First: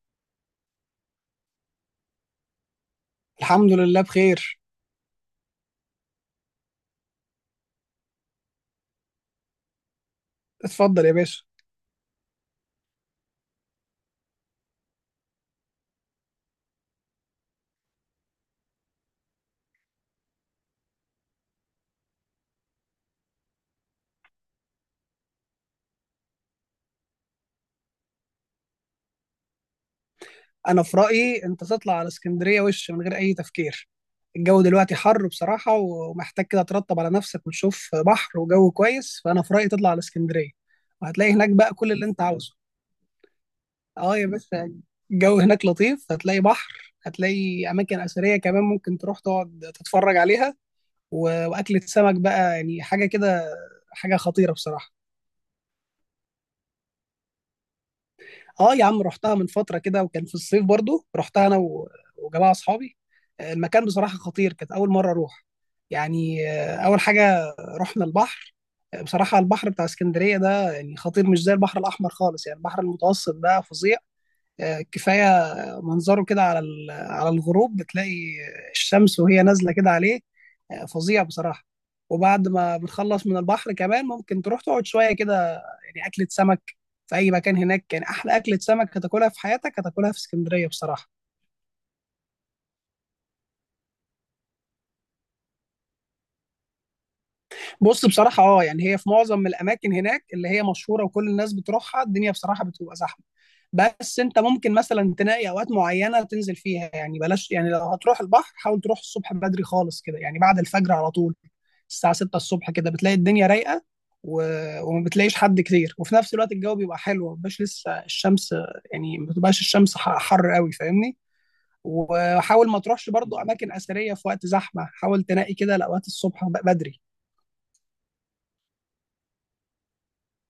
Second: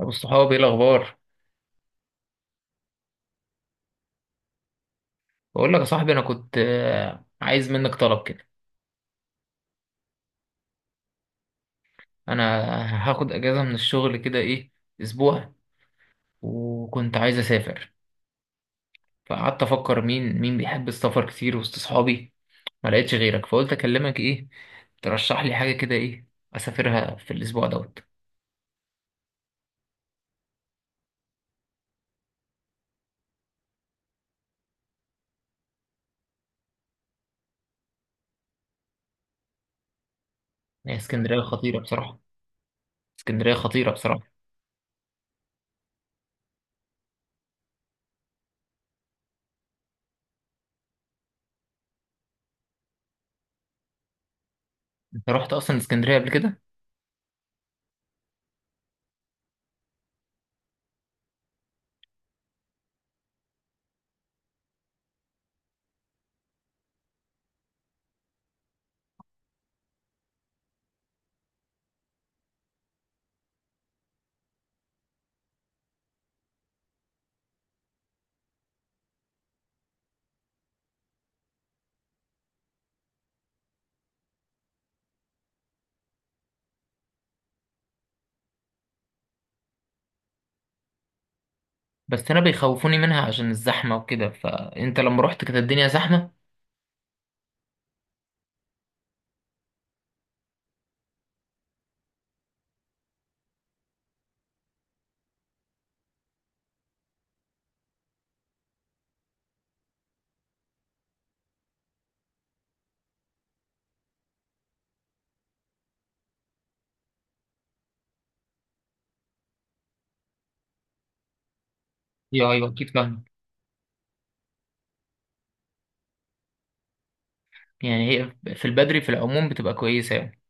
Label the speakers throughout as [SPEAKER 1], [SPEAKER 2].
[SPEAKER 1] ابو الصحاب، ايه الاخبار؟
[SPEAKER 2] الحمد لله بخير.
[SPEAKER 1] بقول لك يا صاحبي، انا كنت عايز منك طلب كده.
[SPEAKER 2] اتفضل يا باشا.
[SPEAKER 1] انا هاخد اجازه من الشغل كده ايه، اسبوع. وكنت عايز اسافر. فقعدت افكر مين مين بيحب السفر كتير وسط اصحابي، ما لقيتش غيرك. فقلت اكلمك، ايه ترشح لي حاجه كده، ايه اسافرها في الاسبوع دوت.
[SPEAKER 2] انا في رايي انت تطلع على اسكندريه وش من غير اي تفكير. الجو دلوقتي حر بصراحه، ومحتاج كده ترطب على نفسك وتشوف بحر وجو كويس، فانا في رايي تطلع على اسكندريه.
[SPEAKER 1] هي
[SPEAKER 2] وهتلاقي
[SPEAKER 1] اسكندريه
[SPEAKER 2] هناك بقى
[SPEAKER 1] خطيره
[SPEAKER 2] كل اللي
[SPEAKER 1] بصراحه.
[SPEAKER 2] انت عاوزه.
[SPEAKER 1] اسكندريه خطيره
[SPEAKER 2] اه
[SPEAKER 1] بصراحه.
[SPEAKER 2] يا باشا، الجو هناك لطيف، هتلاقي بحر، هتلاقي اماكن اثريه كمان ممكن تروح تقعد تتفرج عليها. واكله سمك بقى يعني حاجه كده، حاجه خطيره بصراحه.
[SPEAKER 1] انت رحت اصلا اسكندريه قبل كده؟
[SPEAKER 2] اه يا عم، رحتها من فتره كده، وكان في الصيف برضو رحتها انا وجماعه اصحابي. المكان بصراحه خطير، كانت اول مره اروح. يعني اول حاجه رحنا البحر. بصراحه البحر بتاع اسكندريه ده يعني خطير، مش زي البحر الاحمر خالص، يعني البحر المتوسط ده فظيع. كفايه منظره كده على على الغروب، بتلاقي الشمس وهي نازله كده عليه. فظيع بصراحه. وبعد ما بتخلص من البحر كمان ممكن تروح تقعد شويه كده، يعني اكله سمك في اي مكان هناك. يعني احلى اكله سمك هتاكلها في حياتك هتاكلها في اسكندريه بصراحه.
[SPEAKER 1] بس انا بيخوفوني منها عشان الزحمه وكده، فانت لما رحت كانت الدنيا زحمه؟
[SPEAKER 2] بص بصراحة اه، يعني هي في معظم الأماكن هناك اللي هي مشهورة وكل الناس بتروحها الدنيا بصراحة بتبقى زحمة. بس أنت ممكن مثلا تلاقي أوقات معينة تنزل فيها، يعني بلاش، يعني لو هتروح البحر حاول تروح الصبح بدري خالص كده، يعني بعد الفجر على طول. الساعة 6 الصبح كده بتلاقي الدنيا رايقة، و... وما بتلاقيش حد كتير، وفي نفس الوقت الجو بيبقى حلو، ما بيبقاش لسه الشمس، يعني ما بتبقاش الشمس حر قوي، فاهمني.
[SPEAKER 1] يا ايوه،
[SPEAKER 2] وحاول ما
[SPEAKER 1] اكيد
[SPEAKER 2] تروحش
[SPEAKER 1] فاهم.
[SPEAKER 2] برضو أماكن أثرية في وقت زحمة، حاول تنقي كده لأوقات الصبح بدري.
[SPEAKER 1] يعني هي في البدري في العموم بتبقى كويسة يعني.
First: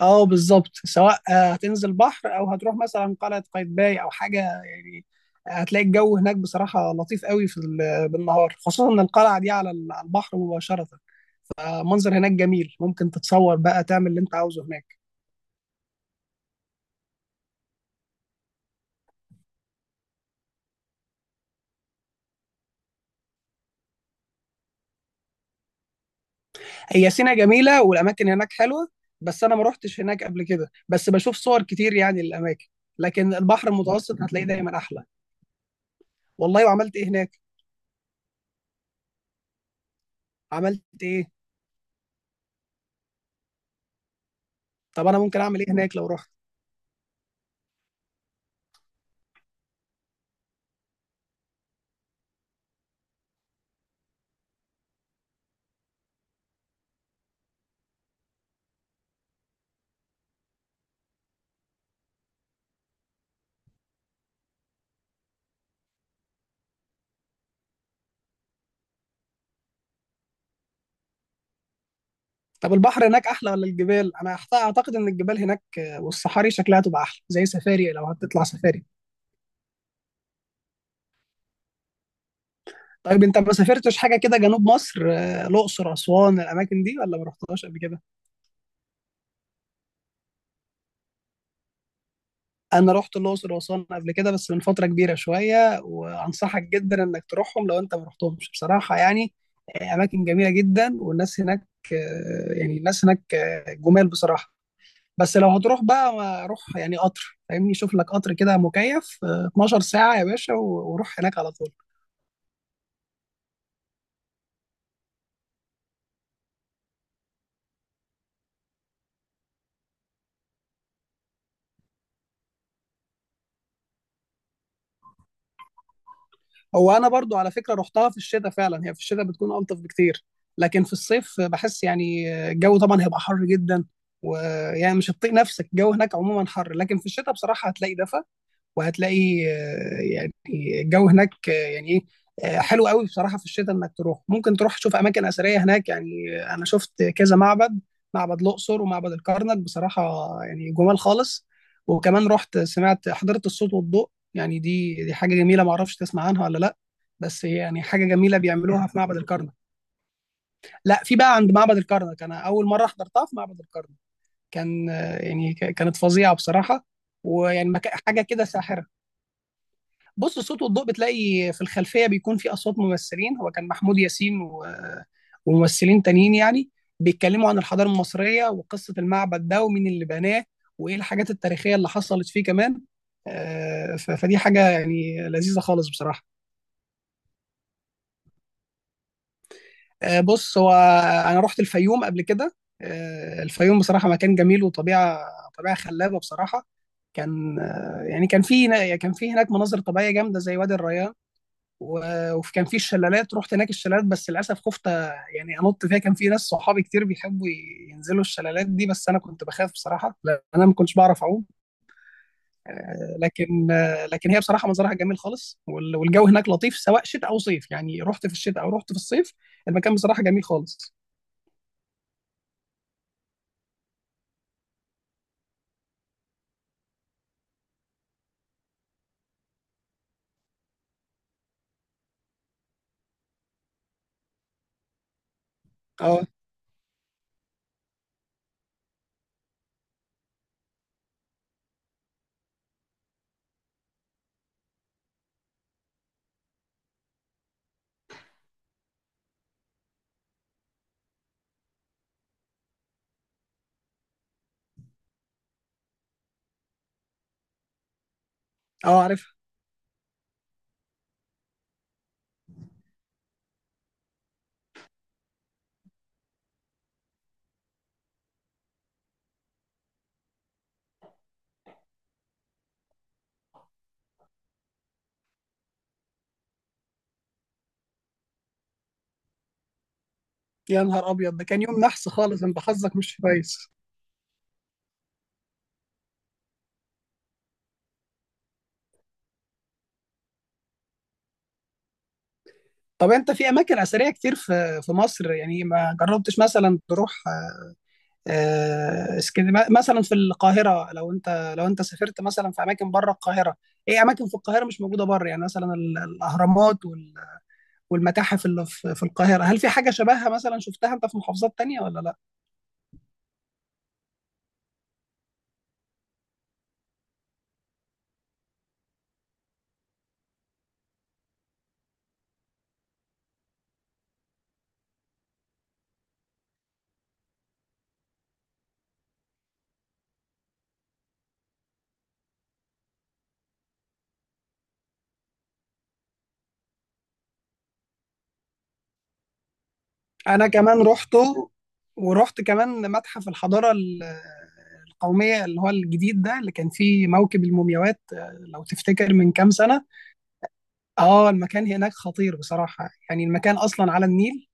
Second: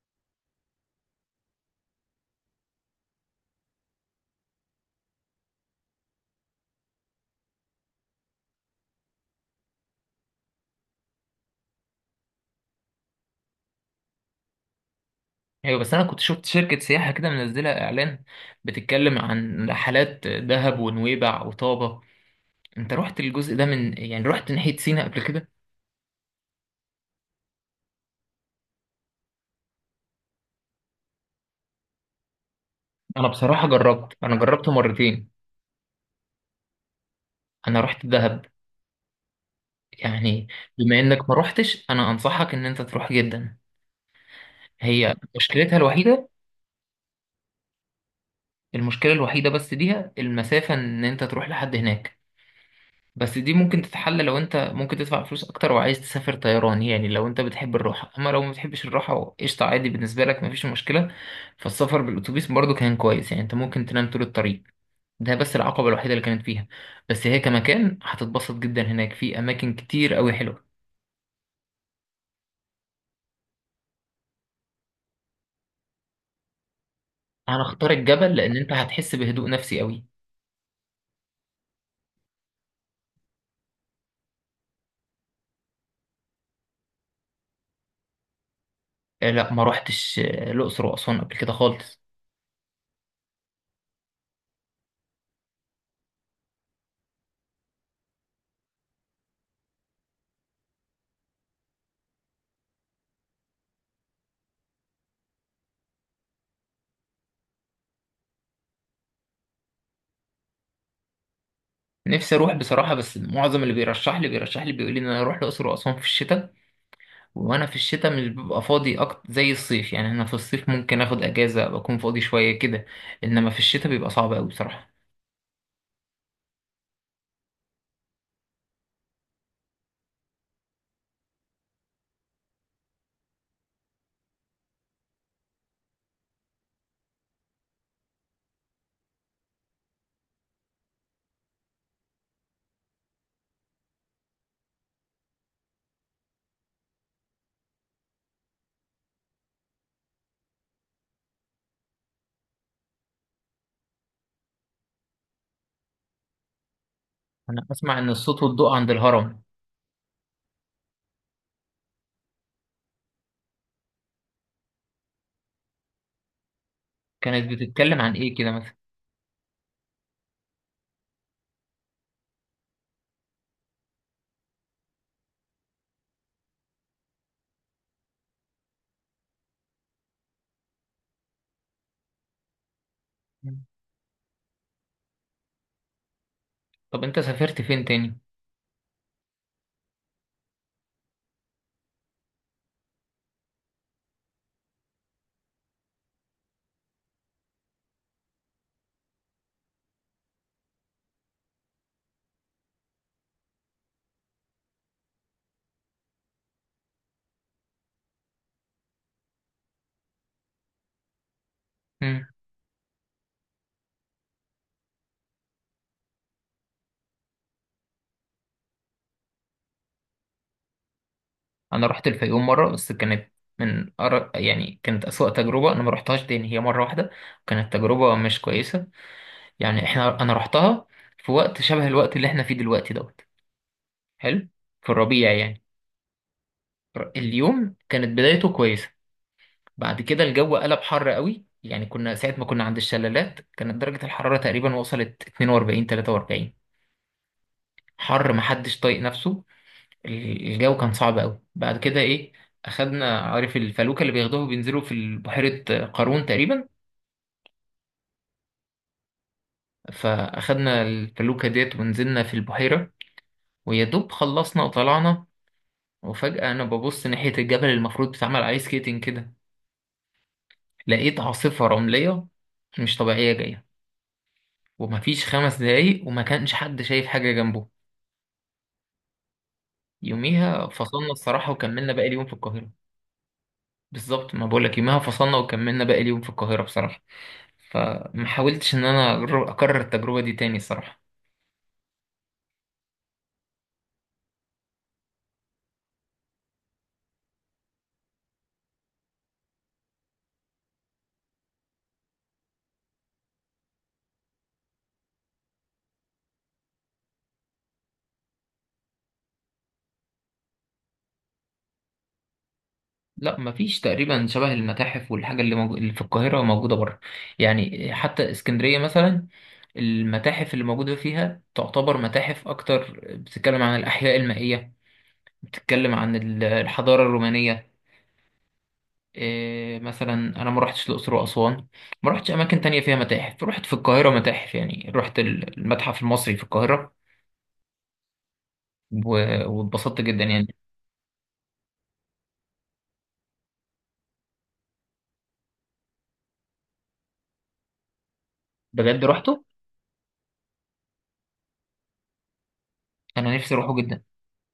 [SPEAKER 2] اه بالظبط، سواء هتنزل بحر او هتروح مثلا قلعه قايتباي او حاجه يعني. هتلاقي الجو هناك بصراحه لطيف قوي في بالنهار، خصوصا ان القلعه دي على على البحر مباشره. منظر هناك جميل، ممكن تتصور بقى تعمل اللي انت عاوزه هناك.
[SPEAKER 1] ايوه، بس انا كنت شفت شركة سياحة كده منزلة اعلان بتتكلم عن رحلات دهب ونويبع وطابة. انت رحت الجزء ده، من يعني رحت ناحية سينا قبل كده؟
[SPEAKER 2] هي سينا جميله والاماكن هناك حلوه، بس انا ما روحتش هناك قبل كده، بس بشوف صور كتير يعني للاماكن.
[SPEAKER 1] انا
[SPEAKER 2] لكن
[SPEAKER 1] بصراحة
[SPEAKER 2] البحر
[SPEAKER 1] جربت،
[SPEAKER 2] المتوسط
[SPEAKER 1] انا
[SPEAKER 2] هتلاقيه
[SPEAKER 1] جربت
[SPEAKER 2] دايما احلى.
[SPEAKER 1] مرتين.
[SPEAKER 2] والله، وعملت ايه هناك؟
[SPEAKER 1] انا رحت دهب يعني.
[SPEAKER 2] عملت
[SPEAKER 1] بما
[SPEAKER 2] ايه؟
[SPEAKER 1] انك ما رحتش، انا انصحك ان انت تروح جدا.
[SPEAKER 2] طب
[SPEAKER 1] هي
[SPEAKER 2] انا ممكن اعمل ايه
[SPEAKER 1] مشكلتها
[SPEAKER 2] هناك لو
[SPEAKER 1] الوحيدة،
[SPEAKER 2] رحت؟
[SPEAKER 1] المشكلة الوحيدة بس ليها المسافة ان انت تروح لحد هناك. بس دي ممكن تتحل لو انت ممكن تدفع فلوس اكتر وعايز تسافر طيران، يعني لو انت بتحب الراحه. اما لو ما بتحبش الراحه قشطه عادي، بالنسبه لك مفيش مشكله. فالسفر بالاتوبيس برضو كان كويس، يعني انت ممكن تنام طول الطريق. ده بس العقبه الوحيده اللي كانت فيها. بس هي كمكان هتتبسط جدا، هناك في اماكن كتير قوي حلوه.
[SPEAKER 2] طب البحر هناك احلى ولا الجبال؟ انا اعتقد ان الجبال هناك، والصحاري شكلها تبقى احلى، زي
[SPEAKER 1] انا اختار
[SPEAKER 2] سفاري لو
[SPEAKER 1] الجبل
[SPEAKER 2] هتطلع
[SPEAKER 1] لان انت
[SPEAKER 2] سفاري.
[SPEAKER 1] هتحس بهدوء نفسي قوي.
[SPEAKER 2] طيب انت ما سافرتش حاجه كده جنوب مصر، الاقصر اسوان الاماكن دي، ولا ما رحتهاش قبل كده؟
[SPEAKER 1] لا، ما روحتش الاقصر واسوان قبل كده خالص.
[SPEAKER 2] انا رحت الاقصر واسوان قبل كده، بس من فتره كبيره شويه، وانصحك جدا انك تروحهم لو انت ما رحتهمش بصراحه، يعني اماكن جميله جدا، والناس هناك يعني الناس هناك جمال بصراحه. بس لو هتروح بقى، روح يعني قطر، فاهمني، شوف لك قطر كده مكيف، 12 ساعة يا باشا، وروح هناك على طول.
[SPEAKER 1] نفسي اروح بصراحه، بس معظم اللي بيرشح لي بيقول لي ان انا اروح الاقصر واسوان في الشتاء. وانا في الشتاء مش ببقى فاضي اكتر زي الصيف، يعني انا في الصيف ممكن اخد اجازه، بكون فاضي شويه كده. انما في الشتاء بيبقى صعب قوي بصراحه.
[SPEAKER 2] هو أنا برضو على فكرة رحتها في الشتاء فعلا، هي في الشتاء بتكون ألطف بكتير، لكن في الصيف بحس يعني الجو طبعا هيبقى حر جدا، ويعني مش هتطيق نفسك، الجو هناك عموما حر، لكن في الشتاء بصراحة هتلاقي دفى. وهتلاقي يعني الجو هناك يعني ايه، حلو قوي بصراحه في الشتاء انك تروح، ممكن تروح تشوف اماكن اثريه هناك، يعني انا شفت كذا معبد، معبد الاقصر ومعبد الكرنك بصراحه، يعني جمال خالص. وكمان رحت سمعت حضرت الصوت والضوء. يعني دي حاجه جميله، ما اعرفش تسمع عنها ولا لا، بس هي
[SPEAKER 1] انا
[SPEAKER 2] يعني
[SPEAKER 1] اسمع
[SPEAKER 2] حاجه
[SPEAKER 1] ان
[SPEAKER 2] جميله
[SPEAKER 1] الصوت والضوء
[SPEAKER 2] بيعملوها
[SPEAKER 1] عند
[SPEAKER 2] في معبد
[SPEAKER 1] الهرم.
[SPEAKER 2] الكرنك. لا، في بقى عند معبد الكرنك، انا اول مره حضرتها في معبد الكرنك. كان يعني كانت فظيعه بصراحه.
[SPEAKER 1] كانت
[SPEAKER 2] ويعني
[SPEAKER 1] بتتكلم عن
[SPEAKER 2] حاجه
[SPEAKER 1] ايه
[SPEAKER 2] كده
[SPEAKER 1] كده مثلا؟
[SPEAKER 2] ساحره. بص، الصوت والضوء بتلاقي في الخلفيه بيكون في اصوات ممثلين، هو كان محمود ياسين وممثلين تانيين يعني، بيتكلموا عن الحضاره المصريه وقصه المعبد ده ومين اللي بناه، وايه الحاجات التاريخيه اللي حصلت فيه كمان.
[SPEAKER 1] مم.
[SPEAKER 2] فدي حاجه يعني لذيذه خالص بصراحه.
[SPEAKER 1] طب انت سافرت فين تاني؟
[SPEAKER 2] بص هو، انا رحت الفيوم قبل كده. الفيوم بصراحه مكان جميل وطبيعه، طبيعه خلابه بصراحه. كان يعني كان في، كان في هناك مناظر طبيعيه جامده زي وادي الريان. وكان في الشلالات، رحت هناك الشلالات، بس للاسف خفت يعني انط فيها. كان في ناس صحابي كتير بيحبوا ينزلوا الشلالات دي، بس انا كنت بخاف بصراحه لان انا ما كنتش بعرف اعوم.
[SPEAKER 1] مم.
[SPEAKER 2] لكن لكن هي بصراحه منظرها جميل خالص، والجو هناك لطيف سواء شتاء او صيف، يعني رحت في الشتاء او رحت في الصيف، المكان بصراحه جميل خالص.
[SPEAKER 1] انا رحت الفيوم مره، بس كانت يعني كانت اسوأ تجربه، انا ما رحتهاش تاني، هي مره واحده. كانت تجربه مش كويسه. يعني انا رحتها في وقت شبه الوقت اللي احنا فيه دلوقتي دوت. حلو، في الربيع يعني.
[SPEAKER 2] اه.
[SPEAKER 1] اليوم كانت بدايته كويسه، بعد كده الجو قلب حر قوي. يعني كنا ساعة ما كنا عند الشلالات كانت درجة الحرارة تقريبا وصلت 42 43. حر محدش طايق نفسه. الجو كان صعب قوي. بعد كده ايه، اخدنا عارف الفلوكة اللي بياخدوها بينزلوا في بحيرة قارون تقريبا.
[SPEAKER 2] اه عارف.
[SPEAKER 1] فاخدنا الفلوكة ديت ونزلنا في البحيرة. ويا دوب خلصنا وطلعنا. وفجأة انا ببص ناحية الجبل المفروض بيتعمل عليه سكيتنج كده، لقيت عاصفة رملية مش طبيعية جاية. ومفيش 5 دقايق وما كانش حد شايف حاجة جنبه. يوميها
[SPEAKER 2] يا نهار
[SPEAKER 1] فصلنا
[SPEAKER 2] ابيض، ده
[SPEAKER 1] الصراحة
[SPEAKER 2] كان يوم
[SPEAKER 1] وكملنا باقي
[SPEAKER 2] نحس
[SPEAKER 1] اليوم في
[SPEAKER 2] خالص، انت
[SPEAKER 1] القاهرة.
[SPEAKER 2] حظك مش كويس.
[SPEAKER 1] بالظبط ما بقولك، يوميها فصلنا وكملنا باقي اليوم في القاهرة بصراحة. فما حاولتش إن أنا أكرر التجربة دي تاني الصراحة.
[SPEAKER 2] طب انت في اماكن اثريه كتير في مصر، يعني ما جربتش مثلا تروح اسكندريه مثلا؟ في القاهره، لو انت سافرت مثلا في اماكن بره القاهره، ايه اماكن في القاهره مش موجوده بره، يعني مثلا الاهرامات والمتاحف اللي في القاهره، هل في حاجه شبهها مثلا شفتها انت في محافظات تانية ولا لا؟
[SPEAKER 1] لا، مفيش تقريبا شبه المتاحف والحاجة اللي في القاهرة موجودة بره. يعني حتى اسكندرية مثلا، المتاحف اللي موجودة فيها تعتبر متاحف أكتر بتتكلم عن الأحياء المائية، بتتكلم عن الحضارة الرومانية. إيه مثلا انا ما رحتش الاقصر واسوان، ما رحتش اماكن تانية فيها متاحف. رحت في القاهره متاحف، يعني رحت المتحف المصري في القاهره، واتبسطت جدا
[SPEAKER 2] انا
[SPEAKER 1] يعني.
[SPEAKER 2] كمان رحته، ورحت كمان متحف الحضاره القوميه، اللي هو الجديد ده اللي كان فيه موكب المومياوات، لو
[SPEAKER 1] بجد
[SPEAKER 2] تفتكر من
[SPEAKER 1] رحته،
[SPEAKER 2] كام سنه. اه، المكان هناك خطير بصراحه، يعني
[SPEAKER 1] انا نفسي
[SPEAKER 2] المكان
[SPEAKER 1] اروحه
[SPEAKER 2] اصلا
[SPEAKER 1] جدا.
[SPEAKER 2] على النيل.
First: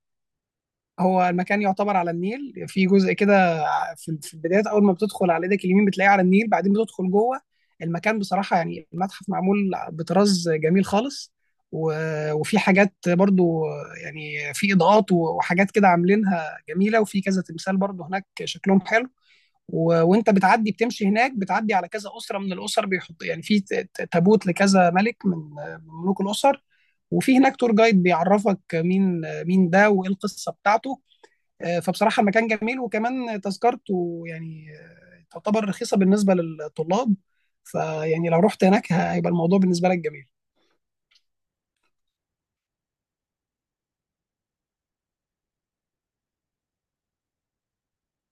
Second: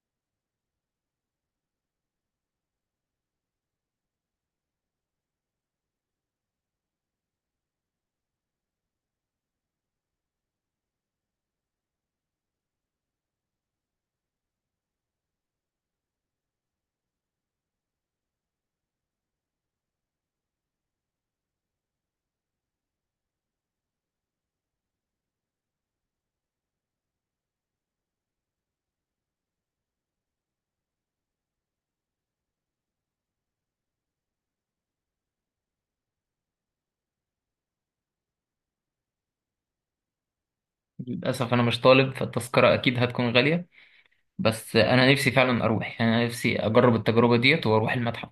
[SPEAKER 2] هو المكان يعتبر على النيل في جزء كده، في البدايات اول ما بتدخل على ايدك اليمين بتلاقيه على النيل، بعدين بتدخل جوه. المكان بصراحه يعني المتحف معمول بطراز جميل خالص. وفي حاجات برضو، يعني في اضاءات وحاجات كده عاملينها جميله، وفي كذا تمثال برضو هناك شكلهم حلو. وانت بتعدي بتمشي هناك بتعدي على كذا اسره من الاسر، بيحط يعني في تابوت لكذا ملك من ملوك الاسر، وفي هناك تور جايد بيعرفك مين مين ده وايه القصه بتاعته. فبصراحة المكان جميل، وكمان تذكرته يعني تعتبر رخيصة بالنسبة للطلاب، فيعني لو رحت هناك هيبقى الموضوع بالنسبة لك جميل.
[SPEAKER 1] للاسف انا مش طالب، فالتذكره اكيد هتكون غاليه. بس انا نفسي فعلا اروح، يعني انا نفسي اجرب التجربه ديت واروح المتحف.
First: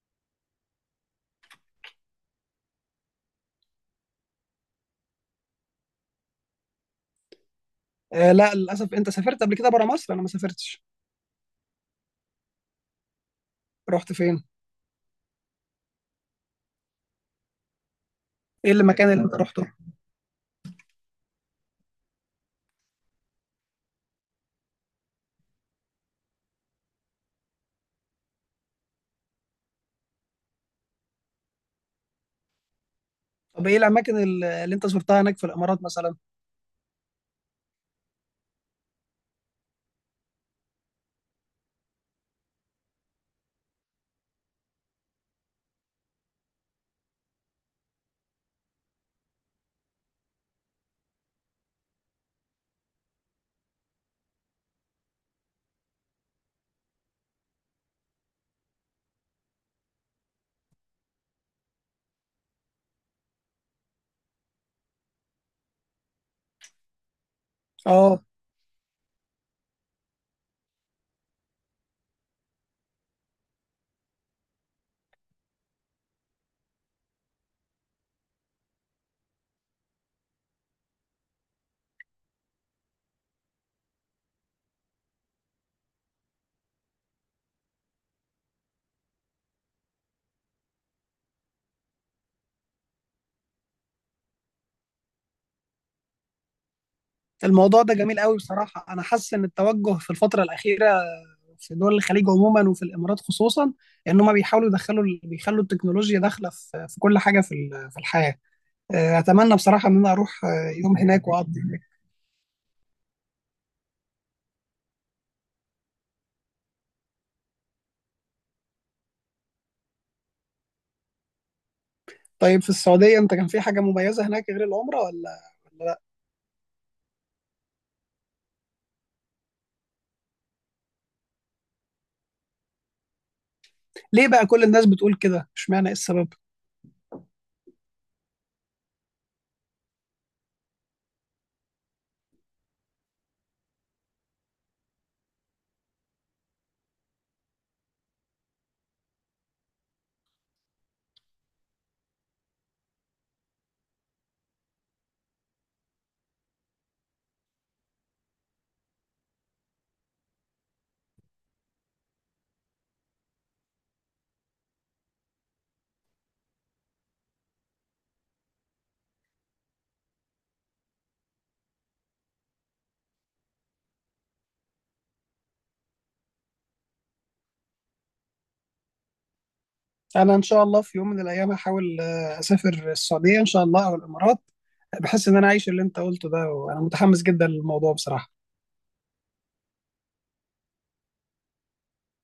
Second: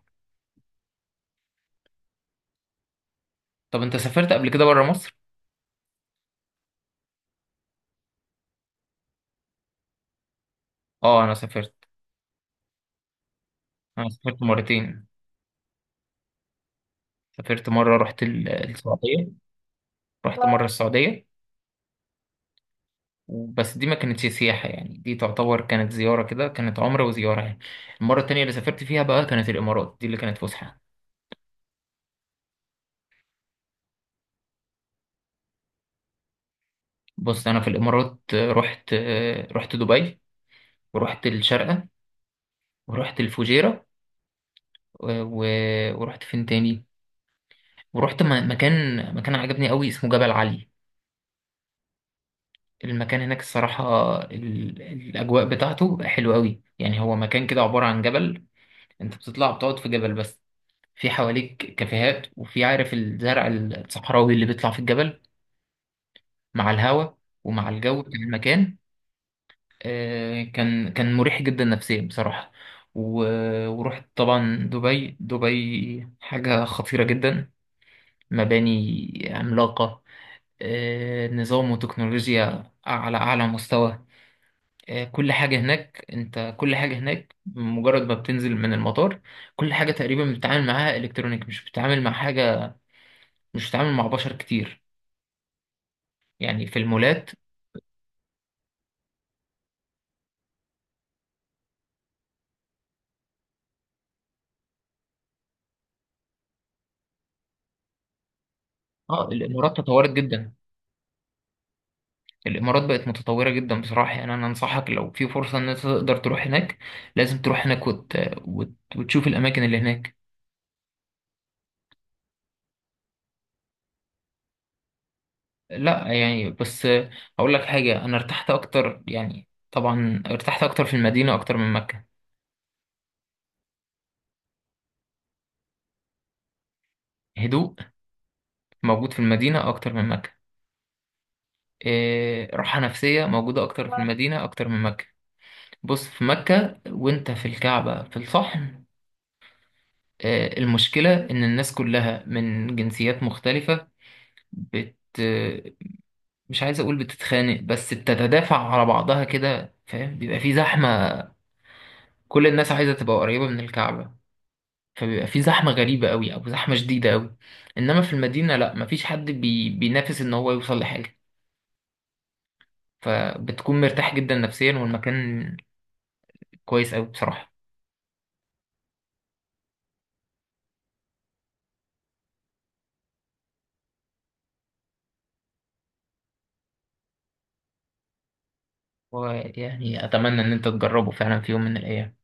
[SPEAKER 1] طب انت سافرت قبل كده بره مصر؟
[SPEAKER 2] لا للأسف، أنت سافرت قبل كده برا مصر، أنا ما سافرتش.
[SPEAKER 1] اه انا سافرت. انا
[SPEAKER 2] رحت
[SPEAKER 1] سافرت
[SPEAKER 2] فين؟
[SPEAKER 1] مرتين. سافرت مره رحت
[SPEAKER 2] إيه المكان اللي
[SPEAKER 1] السعوديه.
[SPEAKER 2] أنت رحته؟
[SPEAKER 1] رحت مره السعوديه. بس دي ما كانتش سياحة، يعني دي تعتبر كانت زيارة كده، كانت عمرة وزيارة يعني. المرة التانية اللي سافرت فيها بقى كانت الإمارات، دي اللي كانت فسحة.
[SPEAKER 2] طب إيه الأماكن اللي أنت زرتها هناك في الإمارات مثلا؟
[SPEAKER 1] بص أنا في الإمارات، رحت دبي، ورحت الشارقة، ورحت الفجيرة. ورحت فين تاني؟ ورحت مكان عجبني قوي اسمه جبل علي. المكان هناك الصراحة، الأجواء بتاعته حلوة قوي، يعني هو مكان كده عبارة عن جبل. أنت بتطلع بتقعد في جبل بس، في حواليك كافيهات وفي عارف الزرع الصحراوي اللي بيطلع في الجبل مع الهواء ومع الجو بتاع
[SPEAKER 2] آه،
[SPEAKER 1] المكان. كان مريح جدا نفسيا بصراحة. ورحت طبعا دبي. دبي حاجة خطيرة جدا، مباني عملاقة. نظام وتكنولوجيا على أعلى مستوى. كل حاجة هناك، انت كل حاجة هناك مجرد ما بتنزل من المطار كل حاجة تقريبا بتتعامل معاها الكترونيك، مش بتتعامل مع حاجة، مش بتتعامل مع بشر كتير، يعني في المولات.
[SPEAKER 2] الموضوع ده جميل قوي بصراحة، أنا حاسس إن التوجه في الفترة الأخيرة في دول الخليج عموما وفي الإمارات خصوصا، إن هم بيحاولوا يدخلوا بيخلوا التكنولوجيا داخلة في كل حاجة في في الحياة.
[SPEAKER 1] اه
[SPEAKER 2] اتمنى
[SPEAKER 1] الامارات
[SPEAKER 2] بصراحه ان
[SPEAKER 1] تطورت
[SPEAKER 2] انا اروح
[SPEAKER 1] جدا،
[SPEAKER 2] يوم هناك واقضي هناك.
[SPEAKER 1] الامارات بقت متطوره جدا بصراحه. يعني انا انصحك لو في فرصه ان انت تقدر تروح هناك، لازم تروح هناك وتشوف الاماكن اللي هناك.
[SPEAKER 2] طيب في السعوديه انت كان في حاجه مميزه هناك غير العمره ولا؟ ولا لا؟
[SPEAKER 1] لا يعني بس، اقول لك حاجه، انا ارتحت اكتر، يعني طبعا ارتحت اكتر في المدينه اكتر من مكه.
[SPEAKER 2] ليه بقى كل الناس بتقول كده، اشمعنى، ايه السبب؟
[SPEAKER 1] هدوء موجود في المدينه اكتر من مكه، إيه راحه نفسيه موجوده اكتر في المدينه اكتر من مكه. بص في مكه، وانت في الكعبه في الصحن، المشكلة إن الناس كلها من جنسيات مختلفة، بت مش عايز أقول بتتخانق، بس بتتدافع على بعضها كده، فاهم؟ بيبقى في زحمة، كل الناس عايزة تبقى قريبة من الكعبة، فبيبقى في زحمة غريبة أوي أو زحمة شديدة أوي. إنما في المدينة لأ، مفيش حد بينافس إن هو يوصل لحاجة. فبتكون مرتاح جدا نفسيا، والمكان كويس أوي بصراحة.
[SPEAKER 2] انا ان شاء الله في يوم من الايام هحاول اسافر السعوديه ان شاء الله او الامارات. بحس ان انا عايش اللي انت قلته ده، وانا متحمس جدا للموضوع بصراحه.
[SPEAKER 1] ويعني أتمنى إن أنت تجربه فعلا في يوم من الأيام.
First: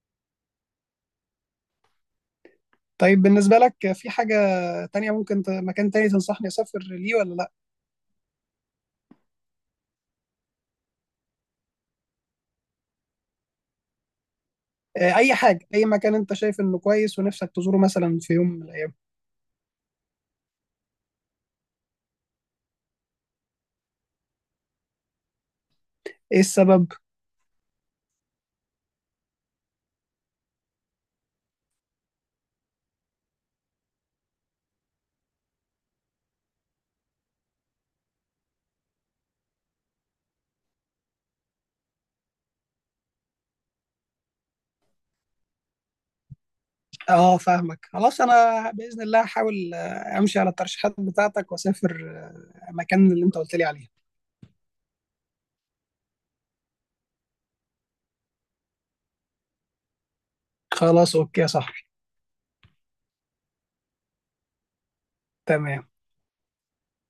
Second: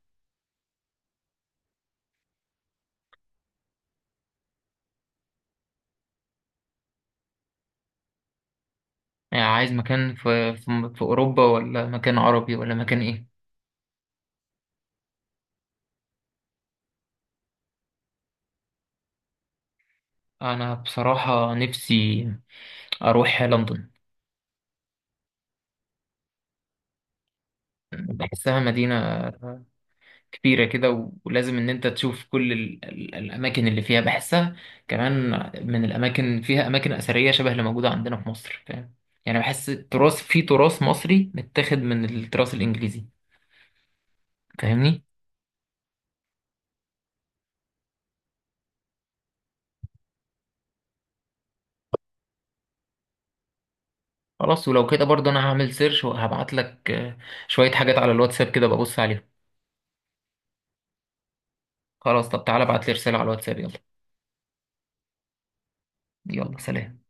[SPEAKER 2] طيب بالنسبه لك في حاجه تانية ممكن مكان تاني تنصحني اسافر ليه ولا لا؟
[SPEAKER 1] يعني عايز مكان في أوروبا، ولا مكان عربي، ولا مكان إيه؟
[SPEAKER 2] اي حاجه، اي مكان انت شايف انه كويس ونفسك تزوره مثلا في يوم من الايام.
[SPEAKER 1] أنا بصراحة نفسي أروح لندن.
[SPEAKER 2] ايه السبب؟
[SPEAKER 1] بحسها مدينة كبيرة كده، ولازم إن أنت تشوف كل ال ال الأماكن اللي فيها. بحسها كمان من الأماكن فيها أماكن أثرية شبه اللي موجودة عندنا في مصر، فاهم؟ يعني بحس التراث، في تراث مصري متاخد من التراث الإنجليزي، فاهمني؟
[SPEAKER 2] اه فاهمك، خلاص انا باذن الله هحاول امشي على الترشيحات بتاعتك واسافر المكان اللي انت قلت لي عليه.
[SPEAKER 1] خلاص، ولو كده برضه أنا هعمل سيرش وهبعت لك شوية حاجات على الواتساب، كده ببص عليهم.
[SPEAKER 2] خلاص اوكي يا صاحبي.
[SPEAKER 1] خلاص، طب تعالى ابعت لي رسالة على الواتساب يلا.
[SPEAKER 2] تمام.
[SPEAKER 1] يلا سلام.